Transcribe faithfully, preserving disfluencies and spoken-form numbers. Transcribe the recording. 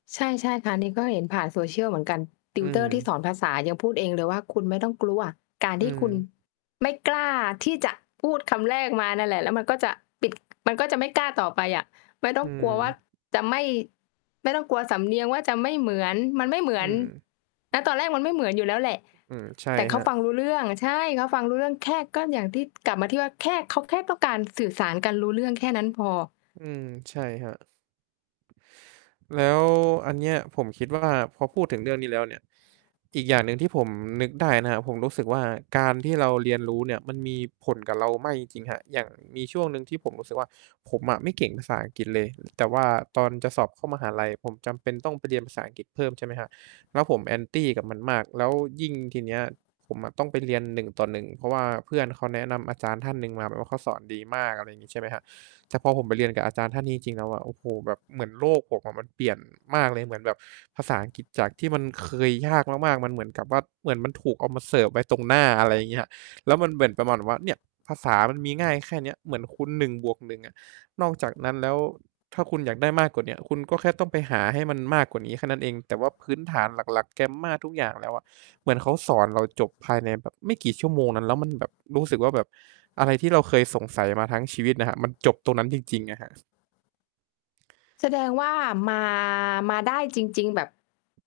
ใช่ ๆ ค่ะ อันนี้ก็เห็นผ่าน social เหมือนกัน อืtutor ที่สม อนภาษายังพูดเองเลยว่า คุณไม่ต้องกลัว การอืที่คุณม ไม่กล้าที่จะพูดคำแรกมานั่นแหละ แล้วมันก็จะปิด มันก็จะไม่กล้าต่อไปอะ ไม่ต้ออืงกลัวว่า ม จะไม่ ไม่ต้องกลัวสำเนียงว่า จะไม่เหมือน มันไม่เหมือือน ม ณ ตอนแรกมันไม่เหมือนอยู่แล้วแหละ อืม ใช่แต่เคขราัฟบ ังรู้เรื่อง ใช่ เขาฟังรู้เรื่อง แค่ ก็อย่างที่ กลับมาที่ว่าแค่ เขาแค่ต้องการสื่อสารกันรู้เรื่องแค่นั้นพอ อืม ใช่ครับ แล้วอันเนี้ย ผมคิดว่าพอพูดถึงเรื่องนี้แล้วเนี่ย อีกอย่างหนึ่งที่ผมนึกได้นะครับ ผมรู้สึกว่า การที่เราเรียนรู้เนี่ย มันมีผลกับเรามากจริง ๆ ครับ อย่างมีช่วงหนึ่งที่ผมรู้สึกว่า ผมอะไม่เก่งภาษาอังกฤษเลย แต่ว่าตอนจะสอบเข้ามหาลัย ผมจำเป็นต้องไปเรียนภาษาอังกฤษเพิ่ม ใช่ไหมครับ แล้วผม Anti กับมันมาก แล้วยิ่งทีเนี้ย ผมอะต้องไปเรียน หนึ่งต่อหนึ่ง เพราะว่าเพื่อนเขาแนะนำอาจารย์ท่านหนึ่งมา แบบว่าเขาสอนดีมาก อะไรงี้ใช่ไหมครับ แต่พอผมไปเรียนกับอาจารย์ท่านนี้จริง ๆ แล้วอะ โอ้โฮ แบบเหมือนโลกผมอะ มันเปลี่ยนมากเลย เหมือนแบบภาษาอังกฤษ จากที่มันเคยยากมาก ๆ มันเหมือนกับว่า เหมือนมันถูกเอามาเสิร์ฟไว้ตรงหน้า อะไรเงี้ย แล้วมันเหมือนประมาณแบบว่า เนี่ยภาษามันมีง่ายแค่เนี้ย เหมือนคุณ หนึ่งบวกหนึ่ง อะ นอกจากนั้นแล้ว ถ้าคุณอยากได้มากกว่าเนี้ย คุณก็แค่ต้องไปหาให้มันมากกว่านี้แค่นั้นเอง แต่ว่าพื้นฐานหลัก ๆ grammar ทุกอย่างแล้วอะ เหมือนเขาสอนเราจบภายในแบบไม่กี่ชั่วโมงนั้น แล้วมันแบบรู้สึกว่าแบบอะไรที่เราเคยสงสัยมาทั้งชีวิตนะครับ มันจบตรงนั้นจริง ๆ อะครับ แสดงว่า มา มาได้จริง ๆ แบบ